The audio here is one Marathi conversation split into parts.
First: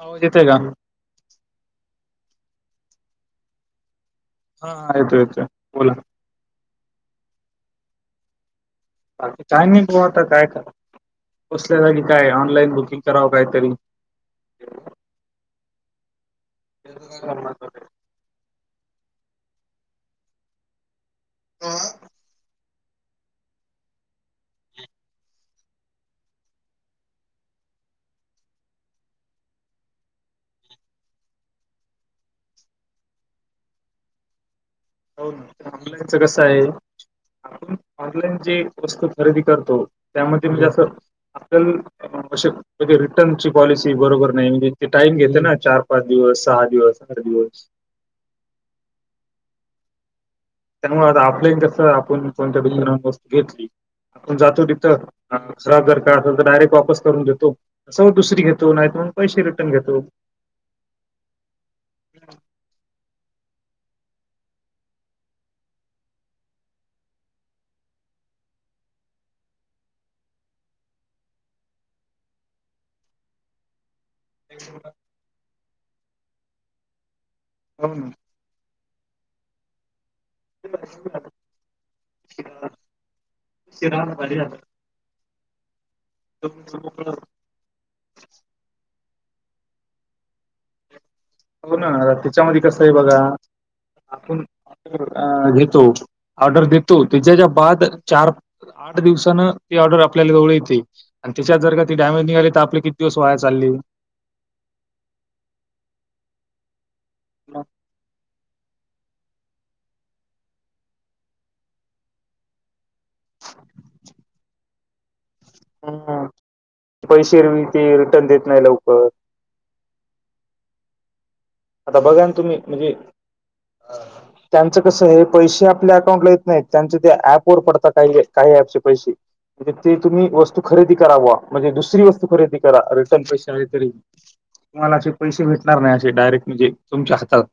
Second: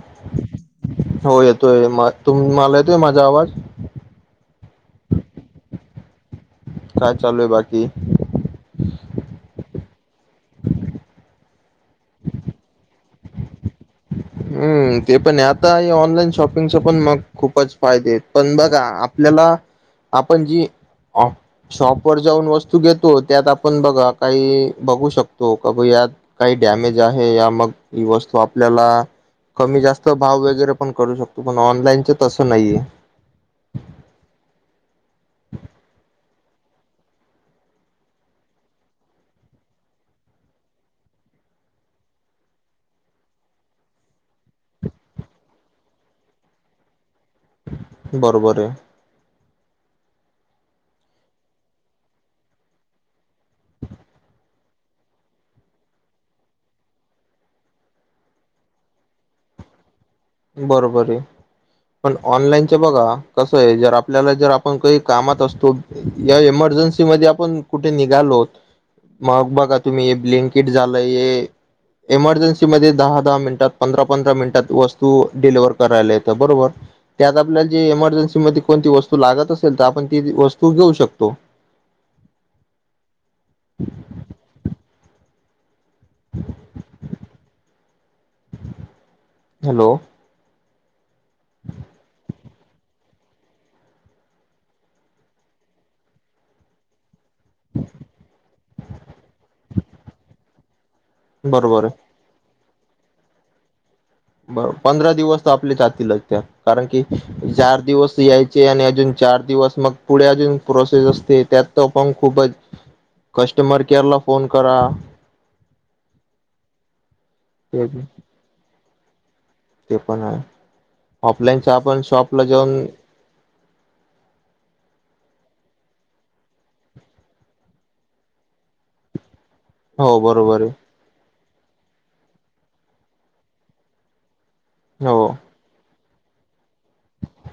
आवाज येतोय का? होय येतोय मग तुम्हाला येतोय माझा आवाज हा हा येतो येतोय बोला. काय चालूए बाकी? बाकी काय नाही बघू आता काय खरं आहे. बसल्या जागी आणि काय ऑनलाइन बुकिंग करावं काहीतरी? हुं ते पण हाय, आता हे ऑनलाईन शॉपिंगचे पण मग हो खूपच फायदे आहेत. पण बघा आपल्याला आपण जी शॉपवर जाऊन बसतो. तू घेतो त्यात आपण बघा काही बघू शकतो. यात काही डॅमेज आहे. या मग ही वस्तू आपल्याला कमी जास्त भाव वगैरे पण करू शकतो पण ऑनलाईनच तसं नाहीये [inaudible] हो आपल्याच कसं हाय. आपण ऑनलाइनची जी वस्तू खरेदी करतो. त्यामध्ये म्हणजे असं आपण म्हणजे रिटर्नची पॉलिसी बरोबर नाही म्हणजे ते टाईम घेते ना चार पाच दिवस सहा दिवस. आठ दिवस बरोबर आहे. त्यामुळं अपल्यात कसं आपून कोणत्या तरी मुलाकडून घेतली. आपण जातो तिथं आणि खराब जर का असेल, तर डायरेक्ट वापस करून देतो, सेम दुसरी घेतो नाहीतर पण पैसे रिटर्न घेतो. बरोबर आहे पण ऑनलाईनचे बघा. कसं आहे जर आपल्याला जर आपण काही कामात असतो या इमर्जन्सीमध्ये आपण कुठे निघालो होत. मग बघा तुम्ही हे ब्लिनकिट झालंय हे इमर्जन्सीमध्ये दहा - दहा मिनिटात पंधरा -पंधरा मिनिटात वस जेवण करायला येतो बरोबर त्यात आपल्याला हो जे इमर्जन्सी मध्ये कोणती वस्तू लागत असेल तर आपण ती वस्तू घेऊ शकतो. शिरा पाली [unintelligible] हॅलो. बघ ना त्याच्यामध्ये कसं आहे बघा. आपण घेतो ऑर्डर देतो त्याच्याच्या बाद चार आठ दिवसान ती ऑर्डर आपल्याला जवळ येते आणि त्याच्यात जर बरोबर का ती आहे डॅमेज निघाली तर आपले किती दिवस व्हाय चालली. बर पंधरा दिवस तर आपली जातीलच त्या कारण की चार दिवस यायचे आणि अजून चार दिवस मग पुढे अजून प्रोसेस असते त्यात त पण खूपच. कस्टमर केअर ला फोन करा. हम् पैसे ते रिटर्न देत नाही लवकर. ते पण आहे. ऑफलाईनच आता आपण बघा ना शॉपला तुम्ही जाऊन म्हणजे त्यांचं कस हे. पैसे आपल्या अकाउंट ला येत नाहीत त्यांचे ते ऍप वर पडतात काही काही ऍपचे पैसे म्हणजे ते हो तुम्ही वस्तू बरोबर आहे खरेदी कराव म्हणजे दुसरी वस्तू खरेदी करा रिटर्न पैसे तरी तुम्हाला असे हो पैसे भेटणार नाही असे डायरेक्ट म्हणजे तुमच्या हातात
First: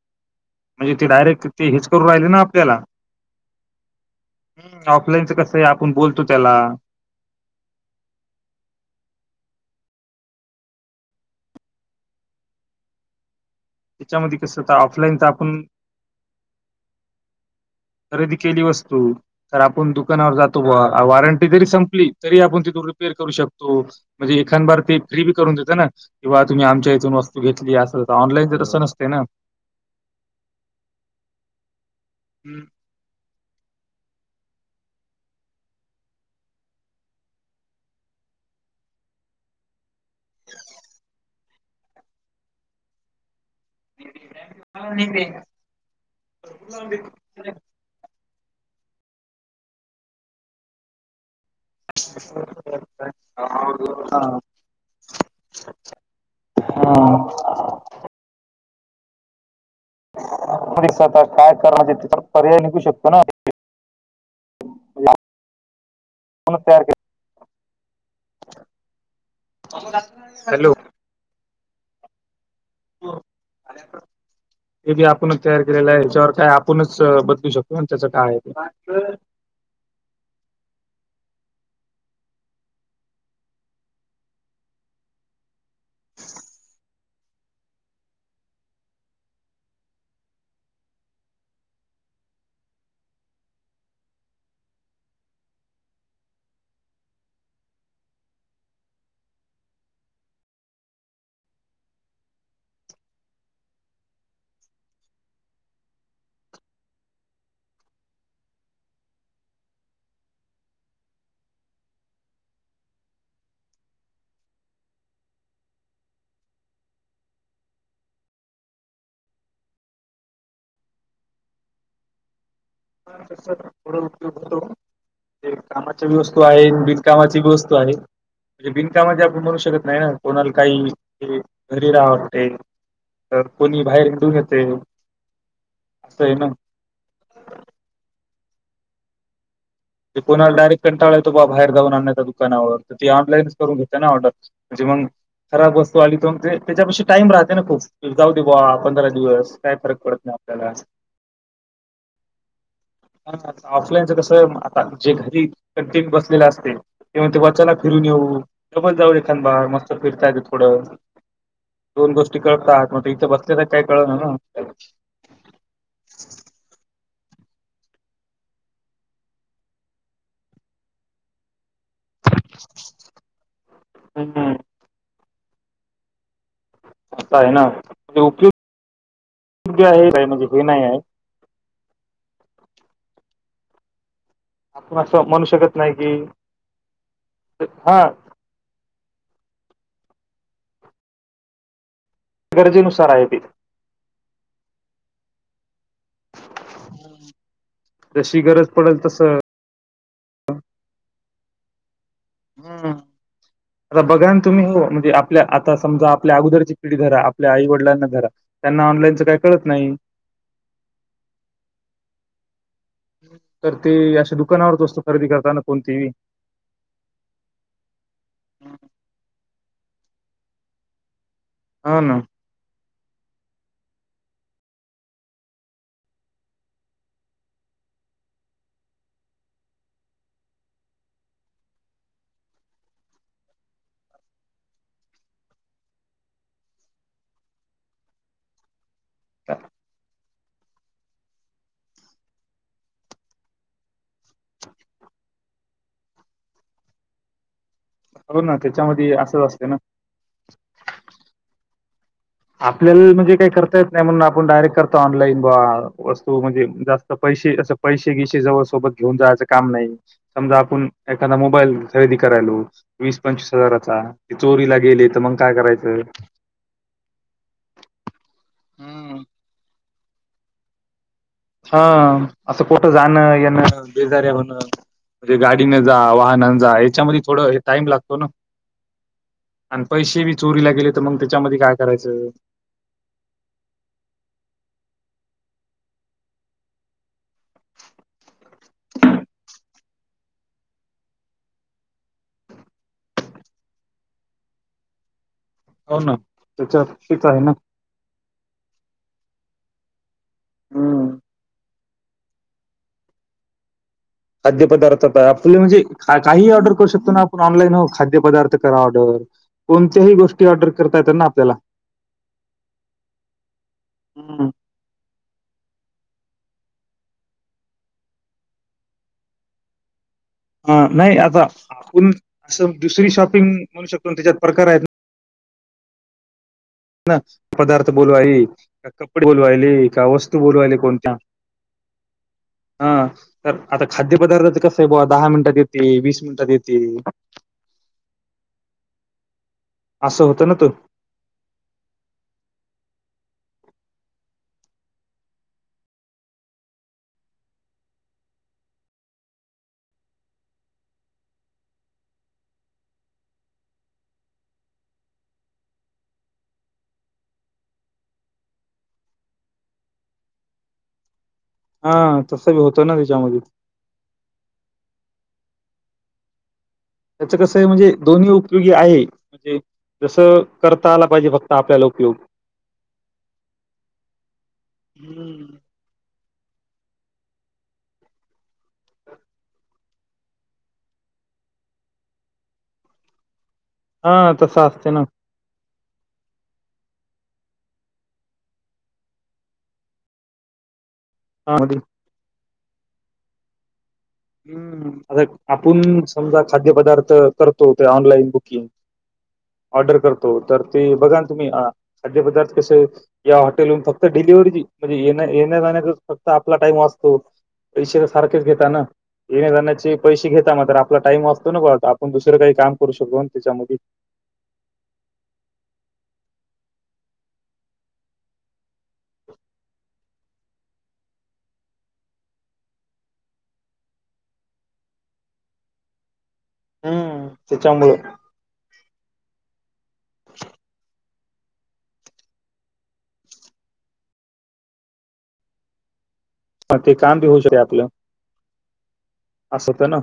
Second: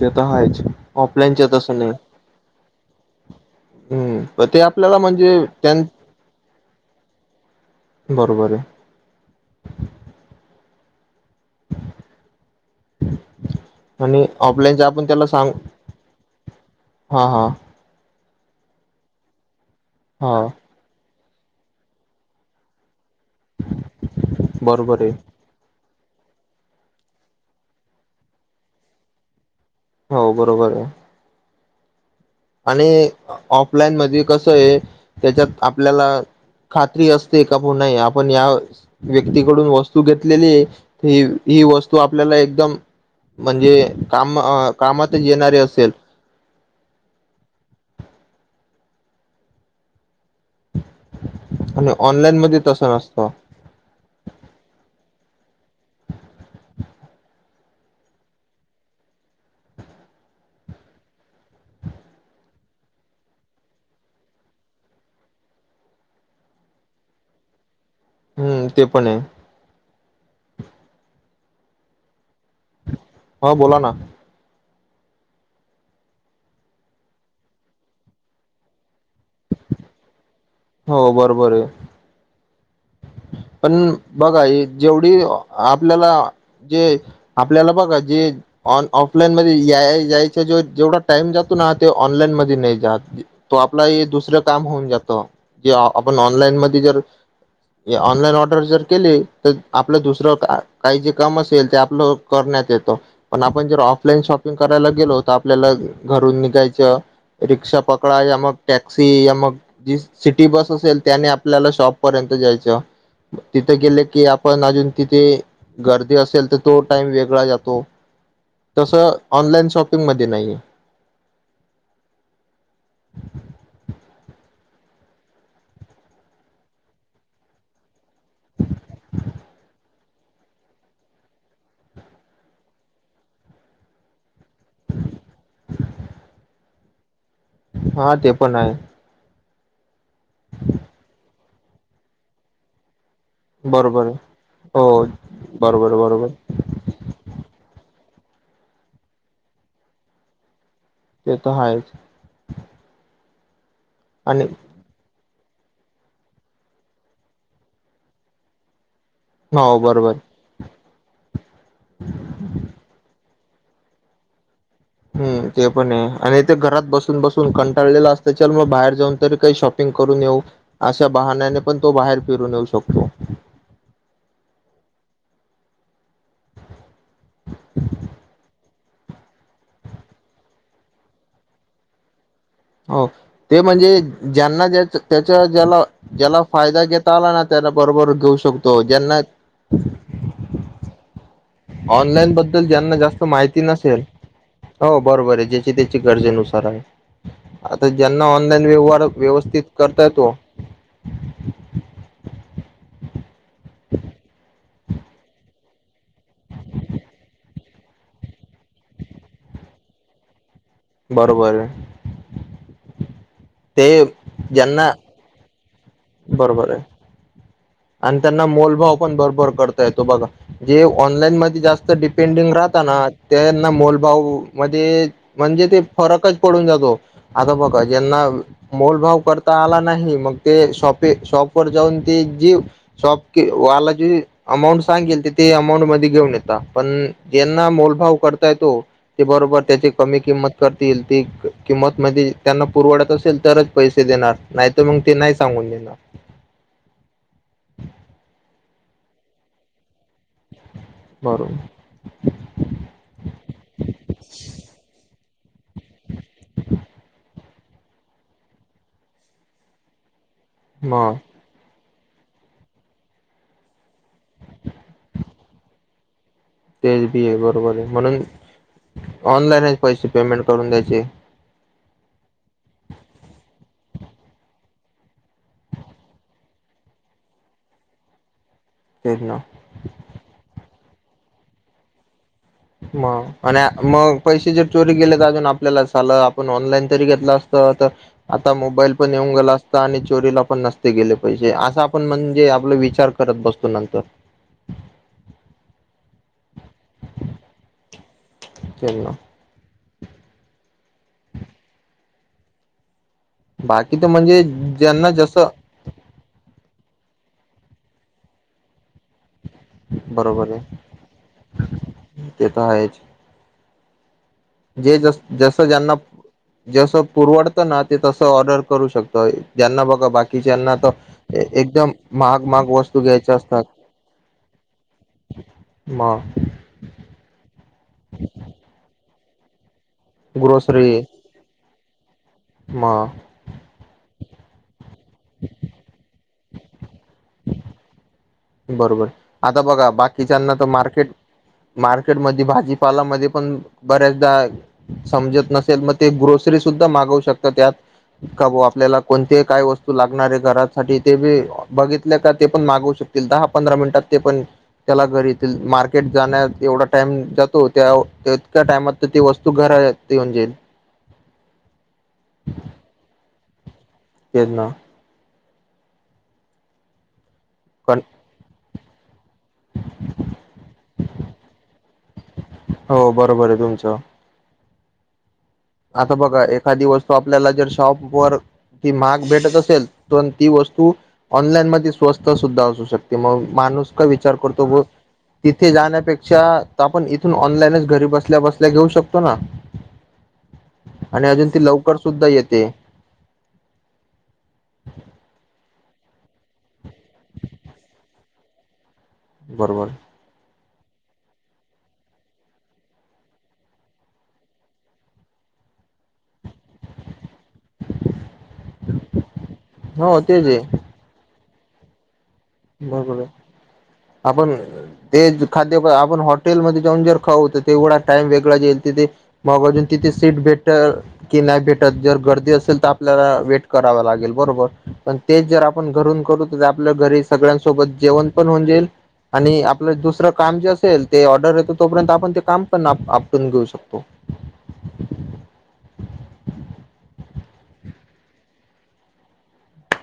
ते तर आहेच म्हणजे ते ऑफलाईनच्या डायरेक्ट ते तसं हेच नाही करून राहिले ना आपल्याला हम्म ते आपल्याला ऑफलाईनच म्हणजे कसं आहे त्यां आपण बोलतो त्याला बरोबर आहे आणि त्याच्यामध्ये कसं ऑफलाईनच्या आपण ऑफलाईनच त्याला सांग हा हा खरेदी केली वस्तू तर आपण दुकानावर हा जातो बा वॉरंटी जरी संपली तरी आपण तिथ र करू शकतो म्हणजे एखांदार ते बरोबर आहे फ्री बी करून देत ना किंवा तुम्ही आमच्या इथून वस्तू घेतली असेल तर ऑनलाईन जर तसं नसते ना हो बरोबर आहे आणि ऑफलाईन मध्ये कस आहे त्याच्यात आपल्याला खात्री असते का पण नाही आपण या व्यक्तीकडून वस्तु घेतलेली ह ही वस्तू आपल्याला एकदम म्हणजे काम कामातच येणारे असेल [unintelligible] आणि ऑनलाईन मध्ये तसं नसतं. [unintelligible] हा आपस आता काय करण्याचे तिचा पर्याय निघू शकतो ना [unintelligible] [unintelligible] हम्म ते पण आहे हॅलो हो बोला ना हे बी आपणच तयार केलेलं आहे याच्यावर काय आपणच बदलू शकतो आणि त्याच काय आहे ते हो बरोबर आहे पण बघा जेवढी आपल्याला जे आपल्याला बघा जे ऑफलाईन मध्ये यायच ज जेवढा टाइम जातो हा ऑनलाईन मध्ये नाही जात तो आपलाही दुसरे काम होऊन जातो म जर ऑनलाईन ऑर्डर जर केली तर आपलं दुसरं काही जे काम असेल ते आपलं करण्यात येत पण आपण जर ऑफलाईन शॉपिंग करायला गेलो तर आपल्याला घरून निघायचं रिक्षा पकडा या मग टॅक्सी या मग जी सिटी बस असेल त्याने आपल्याला शॉप पर्यंत जायची ज तिथे गेले की आपण अजून तिथे गर्दी असेल तर तो टाइम वेगळा जातो तसं ऑनलाइन शॉपिंगमध्ये नाहीय आहे थोडा उपयोग होतो ते कामाच्याी वस्तू आहे बिनकामाची बी वस्तू आहे म्हणजे बिनकामा ज आपण म्हणू शकत नाही ना कोणाला काही घरी राहावस वटते तर कोणी बाहेर हिंडून येते असय ना हा ते पण आहे ते कोणाला डायरेक्टंटाळा य तो बाहेर जान आणण्या त्या दुकानावर ती ऑनलाईनच करून घेते मग बरोबर आहे. ऑर्डर म्हणजे हो मग खराब बरोबर वस्तू आली बरोबर तर ते त्याच्यापाशी टाईम राहते ना खूप जाऊ दे बा पंधरा दिवस काय फरक पडत नाही आपल्याला ते तर आहेच ह ऑफलाईनच कस आणि आता जे घरी क बसलेला असते ते च ते वचाला फिरून येऊ पण जाऊ बा हो मस्त बरोबर फिरता येत थोडं दोन गोष्टी कळतात मग इथं बसत काय कळ ना हम्म ते पण आहे आणि ते घरात बसून बसून कंटाळाअस त्या बाहेर जाऊन त काही शॉपिंग अशा बहाना क पण तो बाहेर फिरून येऊ शकतो हम्म. आता आहे ना उपयगोग आहे काय म्हणजे हे नाही आहे हो ते म्हणजे ज्यांना ज्या आपण असं त्याचा म्हणू शकत ज्याला नाही की ज्याला फायदा घेता आला ना त्याला हा बरोबर घेऊ शकतो ज्यांना [inaudible] ऑनलाईन बद्दल ज्यांना गरजेनुसार जास्त आहे ते. माहिती नसेल हो बरोबर आहे जे त्याची गरजेनुसार आहे यांना जशी ऑनलाईन गरज व्यवहार पडेल तसं व्यवस्थित करताय तो हम्म आता बघाान तुम्ही हो म्हणजे आपल्या आता समजा आपल्या अगोदरची पिढी रा आपल्या आई वडिलांनाधरा त्यांना ऑनलाईनचं काय कळत नाही बरोबर तर ते अशा दुकानावरच असतो खरेदी करताना कोणतीही. बरोबर आहे आणि त्यांना मोलभव पण भरभर करता य तो बघा जे ऑनलाईन मध्ये जास्त हा ना डिपेंडिंग राहताना त्यांना मोलभाव मध्ये म्हणजे ते फरकच पडून जातो आता बघा ज्यांना मोभव करता आला नाही मग ते शॉप शॉप वर जाऊन ते जी शॉप वाला जे अमाऊंट सांगेल ते ते अमाऊंट मध्ये घेऊन ये पण ज्यांना अमोल भाऊ करता येतो ते बरोबर त्याची कमी किंमत करतील त किंमत म त्यांना पुरवडत असेल तरच पैसे देणार नाहीत मग ते नाही सांग म्हन ना हो ना त्याच्यामध्ये अस असते ना बरोबर आपल्याला म्हणजे काही करता येत नाही म्हणून आपण डायरेक्ट करतो ऑनलाईन बा वस्तू म्हणजे जास्त पैसे अस पैसे गिसे जवळ सोबत घेऊन जायचं काम नाही समजा आपण मग एखादा मोबाईल खरेदी करायलो वीस पंचवीस हजाराचा ते चोरीला गेले तर मग काय करायचं तेच बी आहे बरोबर आहे म्हणून हम्म. ऑनलाईनच पैसे पेमेंट करून द्यायचे हा असं कुठं जाणं येणं बेजार्या होणं म्हणजे गाडीने जा वाहनान जा याच्यामध्ये थोडं टाइम लागतो ना तेच ना आणि पैसे बी चोरीला गेले तर मग त्याच्यामध्ये काय करायचं मग आणि मग पैसे जर चोरी केले तर अजून आपल्याला झालं आपण ऑनलाईन तरी घेतला असतो आता मोबाईल पण येऊन गे अस आणि चोरीला पण नसते गे पैसे अस आपण म्हणजे आप विचार करत बसतो नंतर हो ना त्याच्यात ठीक आहे ना केलो हम्म. बाकी तर म्हणजे खाद्य पदार्थ ज्यांना जसं आपल म्हणजे काही ऑर्डर करू शकतो ना आप ऑनलाईन हो खाद्य पदार्थ करा ऑर्डर कोणत्याही गोष्टी बरोबर ऑर्डर आहे करता येत ना आपल्याला ते तर आहेच हम्म. जे ज जस जेना जस परवडत ना ते तस ऑर्डर करू शकत ज्यांना बघ बा कि जना हा, नाही तर आता एकदम आपण महाग महाग असं वस्तू दुसरी घ्यायच्या शॉपिंग असतात. म्हणू शकतो ना, त्याच्यात प्रकार आहेत ना. म पदार्थ बोलवायली कपडे बोलवायले का वस्तू बोलवायले ग्रोसरी कोणतती. हा मग तर आता खाद्य पदार्थच कस आहे बा दहा मिनिटात येते वीस मिनिटात येते बरोबर आता बघा असं होतं बाकीच्याना ना तर तो मार्केट मार्केटमध्ये भाजीपाला म पण बऱ्याचदा समजत नसेल मग ते ग्रो दरी सुद्धा मागवू शकत त्यात का भा आपल्याला कोणती काय वस्तू लागणार आहे घरासाठी ते बी बघितले का ते पण मागू शकत. दहा पंधरा मिनिटात ते पण. त्याला घरी मार्केट जाण्या एवढा टाइम जातो त्या तत्या टाइमात तर ती वस्तू घरा. का येऊन जाईल हा तसं बी होतं ना त्याच्यामध्ये ये ना त्याचं कसं आहे म्हणजे पण दोन्ही उपयोगी आहे. म्हणजे जस करता आला पाहिजे फक्त आपल्याला उपयोग. हो बरोबर आहे तुमचं हम्म आता बघा एखादी वस्तू आपल्याला जर शॉप वर. ती महाग भेटत असेल प ती वस्तू ऑनलाईन मध्ये स्वस्त सुद्धा असू शकते मग. माणूस का हा विचार करतो तसं व असते ना तिथ इथे जाण्यापेक्षा आपण इथून ऑनलाईनच घरी बसल्या बसल्या घेऊ शकतो ना. आणि अजून हा ती मधी लवकर सुद्धा येते हम्म आता आपण समजा खाद्य पदार्थ करतो ते ऑनलाइन बुकिंग. बरोबर ऑर्डर करतो तर. ते बघा तुम्ही खाद्य पदार्थ कसे या हॉटेलून फक्त डिलिव्ही म्हणजे ये येण जान [unintelligible] आपला टाइम वाचतो पैसे सारखेच घेता ना ये जाण्याचे पै हो तेच घेता आहे मात्र आपला टाइम असतो ना आपण दुसरं काही काम करू शकतो बरोबर ना त्याच्यामध्ये आपण ते खाद्य आपण हॉ हॉटेलमध्येध्ये जाऊन जर खाऊत तेवढा टाइम वेगळा जाईल तिथे मग बाजून तिथे सीट भेट नाही भेटत जर गर्दी असेल तर आपल्याला वेट करा लागेल बरोर पण ते जर आपण घरून करू आपल्या घरी हम्म सगळ्यांसोबत त्याच्यामुळं जेवण पण होऊन जाईल आणि आपलं दुसरं काम जे असेल. ते ऑर्डर येतो तोपर्यंत आपण ते काम पण आपटून घेऊ शकतो [inaudible] पन ते काम बी होऊ शके आपलं असंत ना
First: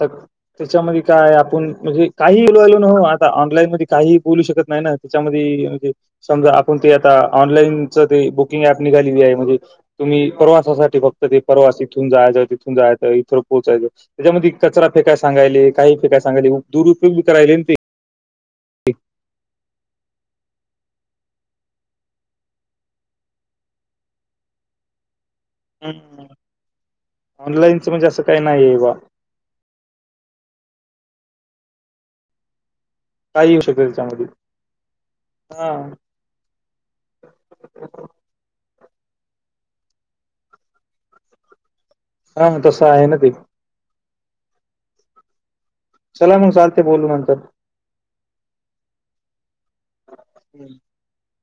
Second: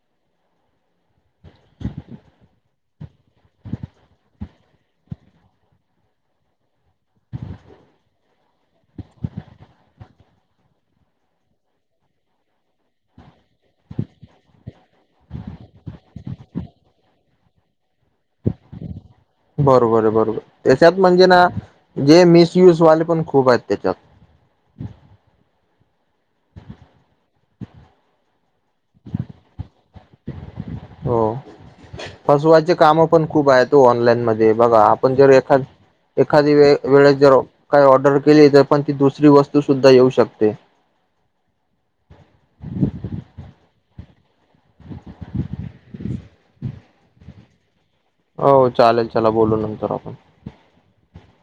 त्याच्यामध्ये काय आपण म्हणजे काहीलो न आता ऑनलाईन मध्ये काही बोलू शकतो नाही त्याच्यामध्ये समजा आपण ते आता ऑनलाईनच ते बुकिंग ऍप निघालेली आहे म्हणजे. तुम्ही प्रवासासाठी फक्त ते प्रवास इथून जायच तिथून जायच इथं. पोचायच त्याच्यामध्ये कचरा फेकाय सांगाय काही फेकायांगाय दुरुपयोगीरा. त म्हणजे ना जे मिसयज वाले पण खूप आहेत त्याच्यात हम् ऑनलाईनच म्हणजे असं काही नाही आहे बा. हो फसवायचे [inaudible] काम पण खूप काही येऊ आहे शकत तो ऑनलाईन त्याच्यामध्ये मध्ये बघा आपण जर एखाद हा [inaudible] एखादी वेळेस जर काही ऑर्डर केली तर पण ती दुसरी वस्त [inaudible] तू सुद्धा येऊ शकते [inaudible] हा मग तसं आहे ना ते चला मग चालते बोलू नंतर [inaudible] हो चालेल चला बोलू नंतर आपण [inaudible]